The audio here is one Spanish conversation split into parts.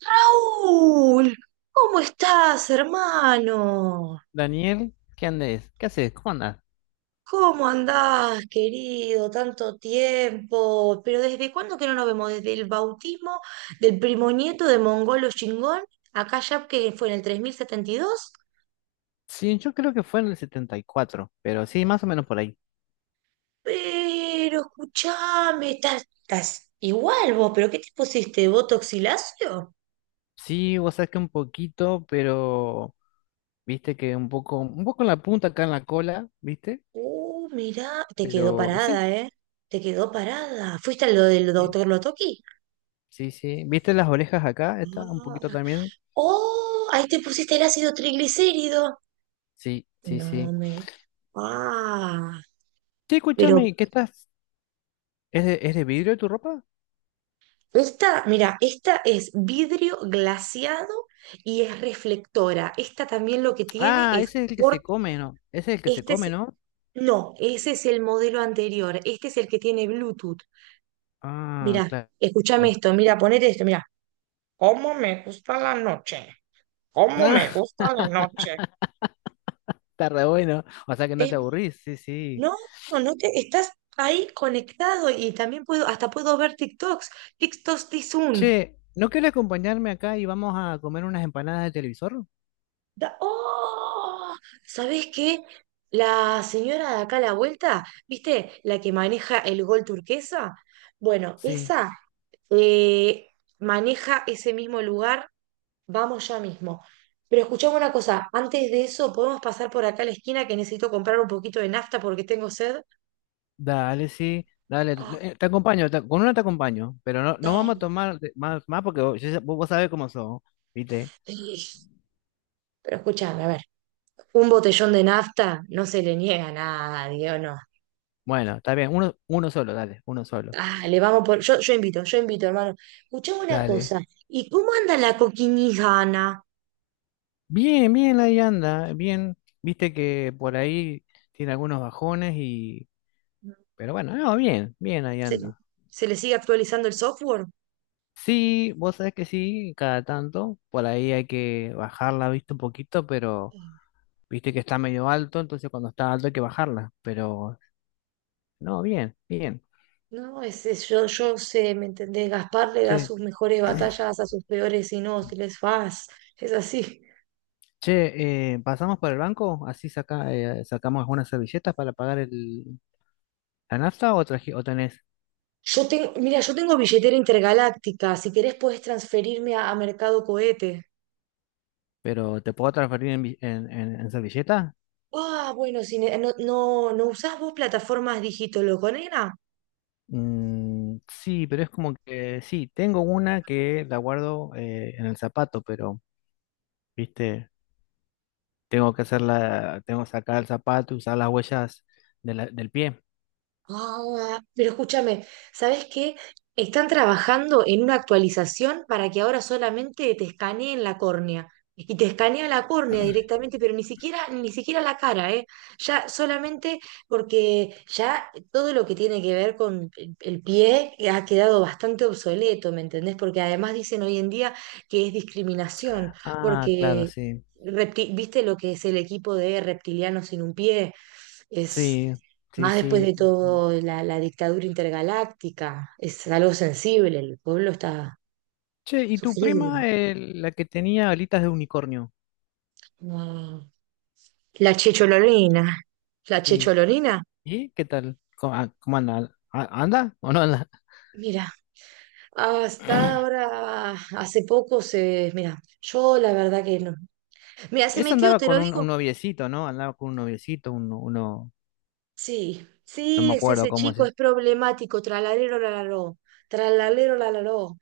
Raúl, ¿cómo estás, hermano? Daniel, ¿qué andes? ¿Qué haces? ¿Cómo andas? ¿Cómo andás, querido? Tanto tiempo. Pero ¿desde cuándo que no nos vemos? Desde el bautismo del primo nieto de Mongolo Chingón, acá ya que fue en el 3072. Sí, yo creo que fue en el 74, pero sí, más o menos por ahí. Pero escuchame, estás igual vos, pero ¿qué te pusiste? ¿Botox y lacio? Sí, vos sabés que un poquito, pero viste que un poco en la punta acá en la cola, ¿viste? Mirá, te quedó Pero sí, parada, ¿eh? Te quedó parada. ¿Fuiste a lo del sí, doctor Lotoki? Sí. ¿Viste las orejas acá? Está un poquito también. Oh, ahí te pusiste el ácido triglicérido. Sí, sí, No sí. me. Ah, Sí, pero escúchame, ¿qué estás? ¿Es de vidrio tu ropa? esta, mira, esta es vidrio glaseado y es reflectora. Esta también lo que tiene Ah, es ese es el que se por come, ¿no? Ese es el que se este es come, ¿no? no, ese es el modelo anterior. Este es el que tiene Bluetooth. Ah, Mira, claro. escúchame esto, mira, ponete esto, mira. ¿Cómo está? ¿Cómo Ah, está la noche? está re bueno. O sea que no Es- te aburrís, sí, sí. no, no, no te estás ahí conectado y también puedo hasta puedo ver TikToks. TikToks de Zoom. Che, ¿no quieres acompañarme acá y vamos a comer unas empanadas de televisor? ¡Oh! ¿Sabés qué? La señora de acá a la vuelta, ¿viste? La que maneja el gol turquesa. Bueno, Sí, esa eh, maneja ese mismo lugar. Vamos ya mismo. Pero escuchame una cosa, antes de eso, ¿podemos pasar por acá a la esquina que necesito comprar un poquito de nafta porque tengo sed? dale, sí, dale. Ah, Te acompaño, con una te acompaño, pero no, no vamos a dale. tomar más, porque vos, vos sabés cómo son, ¿viste? Pero escuchame, a ver, un botellón de nafta no se le niega a nadie, ¿o no? Bueno, está bien, uno solo, dale, uno solo, Ah, le vamos por. Yo invito, yo invito, hermano. Escuchame una dale. cosa. ¿Y cómo anda la coquinijana? Bien, bien, ahí anda, bien. Viste que por ahí tiene algunos bajones y... Pero bueno, no, bien, bien, ahí ¿Se, anda. se le sigue actualizando el software? Sí, vos sabés que sí, cada tanto, por ahí hay que bajarla, viste, un poquito, pero... Viste que está medio alto, entonces cuando está alto hay que bajarla. Pero no, bien, bien. No, ese, yo sé, ¿me entendés? Gaspar le da Che, sus mejores batallas a sus peores inútiles. Faz. Es así. Che, ¿pasamos por el banco? Así saca, sacamos algunas servilletas para pagar la nafta o, o tenés. Yo tengo, mira, yo tengo billetera intergaláctica. Si querés podés transferirme a Mercado Cohete. Pero ¿te puedo transferir en, vi- en servilleta? Ah, bueno, no, no, no usás vos plataformas digitologónicas. Mm, sí, pero es como que sí, tengo una que la guardo en el zapato, pero viste, tengo que hacerla, tengo que sacar el zapato y usar las huellas del pie. Ah, pero escúchame, ¿sabes qué? Están trabajando en una actualización para que ahora solamente te escaneen la córnea. Y te escanea la córnea directamente, pero ni siquiera, ni siquiera la cara, ¿eh? Ya solamente porque ya todo lo que tiene que ver con el pie ha quedado bastante obsoleto, ¿me entendés? Porque además dicen hoy en día que es discriminación, Ah, claro, porque sí. Viste lo que es el equipo de reptilianos sin un pie. Es Sí, sí, más, después de sí. todo la dictadura intergaláctica, es algo sensible, el pueblo está Che, ¿y tu prima, sufrido. La que tenía alitas de unicornio? Ah, La chechololina, la Sí. chechololina, ¿Y qué tal? ¿Cómo anda? ¿Anda o no anda? mira, hasta ahora, mira, yo la verdad que no. Mira, se Esa metió, andaba te lo con un digo. noviecito, ¿no? Andaba con un noviecito, uno, Sí, no sí, me es acuerdo ese cómo chico, se... es problemático, tralalero, lalaró, tralalero, lalaró.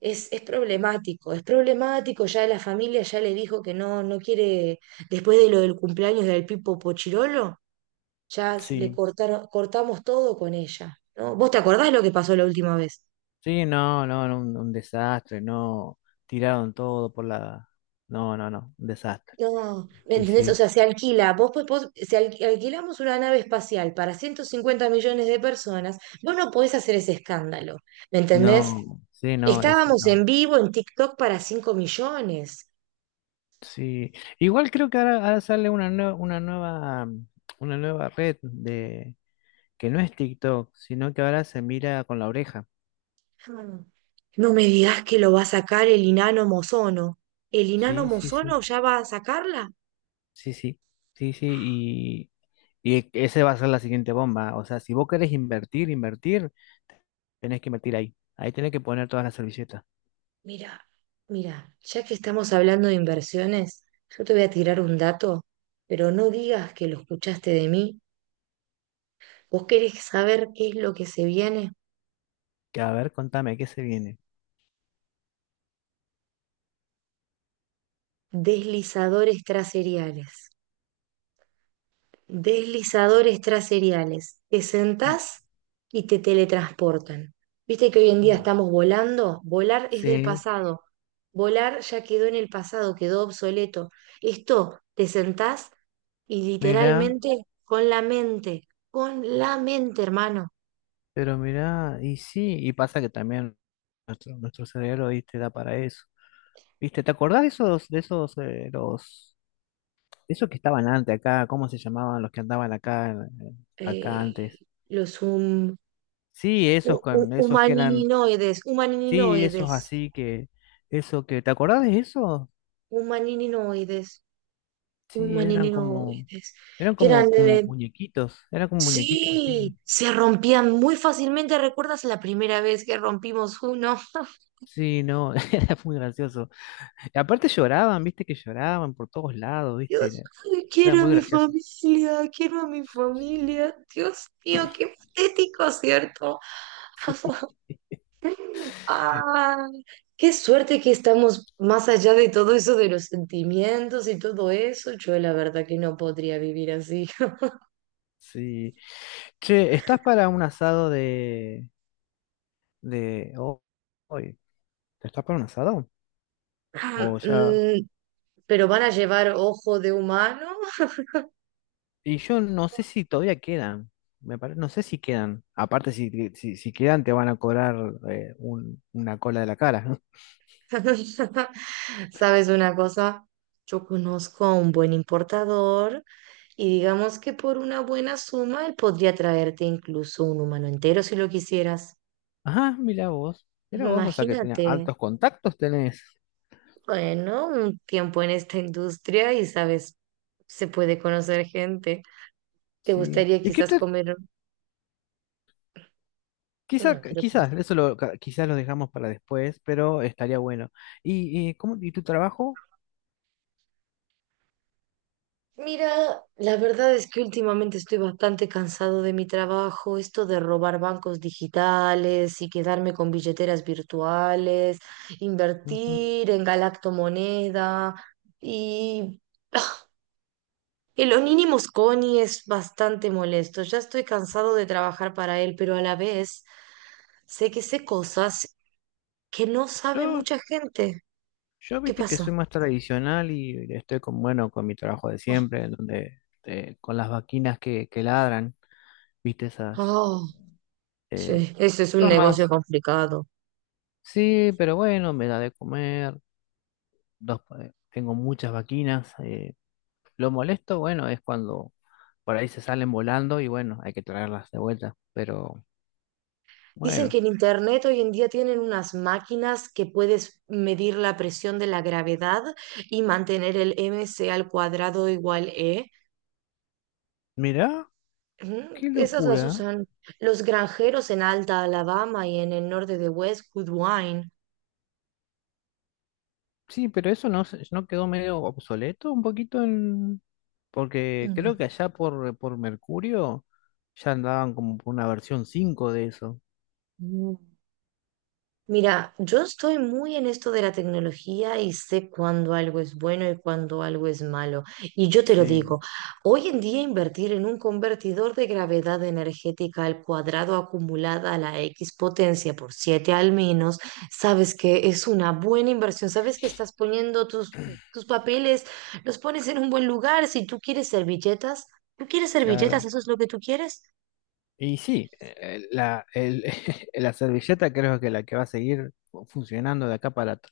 Es problemático, es problemático, ya la familia ya le dijo que no, no quiere, después de lo del cumpleaños del Pipo Pochirolo, le Sí, cortaron, cortamos todo con ella, ¿no? ¿Vos te acordás lo que pasó la última vez? sí, no, no, no, un desastre, no, tiraron todo por la... No, no, no, un desastre. No, ¿me Sí, entendés? O sí, sea, se alquila, vos, po- vos- si al- alquilamos una nave espacial para 150 millones de personas, vos no podés hacer ese escándalo, ¿me entendés? no, sí, no, ese, Estábamos no. en vivo en TikTok para 5 millones. Sí, igual creo que ahora, ahora sale una nueva, mm, una nueva red de. Que no es TikTok, sino que ahora se mira con la oreja. Ah. No me digas que lo va a sacar el inano mozono. ¿El inano Sí, sí, sí, mozono ya va a sacarla? sí, sí, sí, sí, y ese va a ser la siguiente bomba. O sea, si vos querés invertir, tenés que invertir ahí. Ahí tenés que poner todas las servilletas. Mira, mira, ya que estamos hablando de inversiones, yo te voy a tirar un dato, pero no digas que lo escuchaste de mí. ¿Vos querés saber qué es lo que se viene? Que a ver, contame, ¿qué se viene? Deslizadores traseriales. Te Mm, sentás y te teletransportan. Viste que hoy en día mm. estamos volando. Volar es del Sí, pasado. Volar ya quedó en el pasado, quedó obsoleto. Esto, te sentás y mira, literalmente con la mente, hermano. pero mira, y sí, y pasa que también nuestro cerebro, viste, da para eso. ¿Viste? ¿Te acordás de esos, los esos que estaban antes acá, ¿cómo se llamaban los que andaban acá, acá Eh, antes? los hum- Sí, hu- esos hu- con esos que eran, humaninoides, sí, esos humaninoides, así que, eso que, ¿te acordás de eso? humaninoides, Sí, humaninoides, eran que eran como, como eh, muñequitos, eran como muñequitos así. Sí, se rompían muy fácilmente. ¿Recuerdas la primera vez que rompimos uno? Sí, no, era muy gracioso. Y aparte lloraban, viste que lloraban por todos lados, viste, Dios, era, ay, era quiero a muy mi gracioso. familia, quiero a mi familia. Dios mío, qué patético, ¿cierto? Sí, Ay, qué suerte que estamos más allá de todo eso de los sentimientos y todo eso. Yo la verdad que no podría vivir así. sí. Che, ¿estás para un asado de hoy? ¿Estás para un asado? ¿O ya? Mm, pero van a llevar ojo de humano. Y yo no sé si todavía quedan. No sé si quedan. Aparte, si, si, si quedan, te van a cobrar una cola de la cara. ¿Sabes una cosa? Yo conozco a un buen importador y digamos que por una buena suma él podría traerte incluso un humano entero si lo quisieras. Ajá, mira vos. Mira vos, o sea que tenés Imagínate, altos contactos, tenés. bueno, un tiempo en esta industria y sabes, se puede conocer gente. ¿Te Sí. gustaría quizás comer? Quizá, No quiero. quizás, quizás lo dejamos para después, pero estaría bueno. ¿Y cómo, y tu trabajo? Mira, la verdad es que últimamente estoy bastante cansado de mi trabajo, esto de robar bancos digitales y quedarme con billeteras virtuales, Ujú. invertir en galactomoneda y ah, el los mínimos Connie es bastante molesto. Ya estoy cansado de trabajar para él, pero a la vez sé que sé cosas que no sabe Yo, mucha gente. yo ¿Qué viste que pasa? soy más tradicional y estoy con, bueno, con mi trabajo de siempre, en donde con las vaquinas que ladran, viste esas Oh, Eh, sí, ese es un son negocio más, complicado. sí, pero bueno, me da de comer. Dos, tengo muchas vaquinas. Lo molesto, bueno, es cuando por ahí se salen volando y bueno, hay que traerlas de vuelta. Pero Dicen que bueno, en internet hoy en día tienen unas máquinas que puedes medir la presión de la gravedad y mantener el m c al cuadrado igual E. mirá, Ujú, qué esas las locura. usan los granjeros en Alta Alabama y en el norte de West Goodwine. Sí, pero eso no, no quedó medio obsoleto un poquito en... Porque creo que allá por Mercurio ya andaban como por una versión 5 de eso. Mm. Mira, yo estoy muy en esto de la tecnología y sé cuándo algo es bueno y cuándo algo es malo. Y yo te lo digo, Sí, hoy en día invertir en un convertidor de gravedad energética al cuadrado acumulada a la X potencia por 7 al menos, sabes que es una buena inversión, sabes que estás poniendo tus, papeles, los pones en un buen lugar. Si tú quieres servilletas, ¿tú quieres servilletas? claro. ¿Eso es lo que tú quieres? Y sí, la, la servilleta creo que la que va a seguir funcionando de acá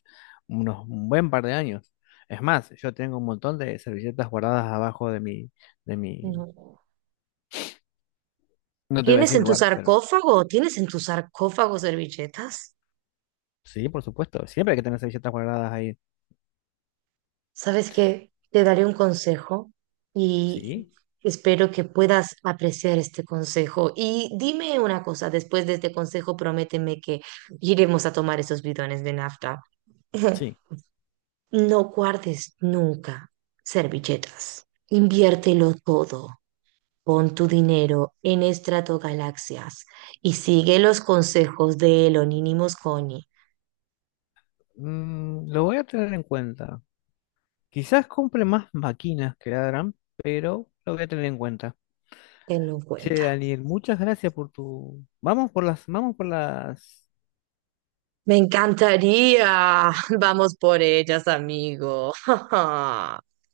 unos un buen par de años. Es más, yo tengo un montón de servilletas guardadas abajo de mi, No. no te voy a ¿Tienes decir en tu lugar, pero sarcófago? ¿Tienes en tu sarcófago servilletas? sí, por supuesto, siempre hay que tener servilletas guardadas ahí. Sabes que te daré un consejo y Sí, espero que puedas apreciar este consejo. Y dime una cosa, después de este consejo, prométeme que iremos a tomar esos bidones de nafta. sí. No guardes nunca servilletas. Inviértelo todo. Pon tu dinero en Estratogalaxias y sigue los consejos de Elonímos Coni. Mm, lo voy a tener en cuenta. Quizás compre más máquinas que ladran, pero lo voy a tener en cuenta. Tenlo en Che, cuenta. Daniel, muchas gracias por tu... vamos por las Me encantaría. Vamos por ellas, amigo.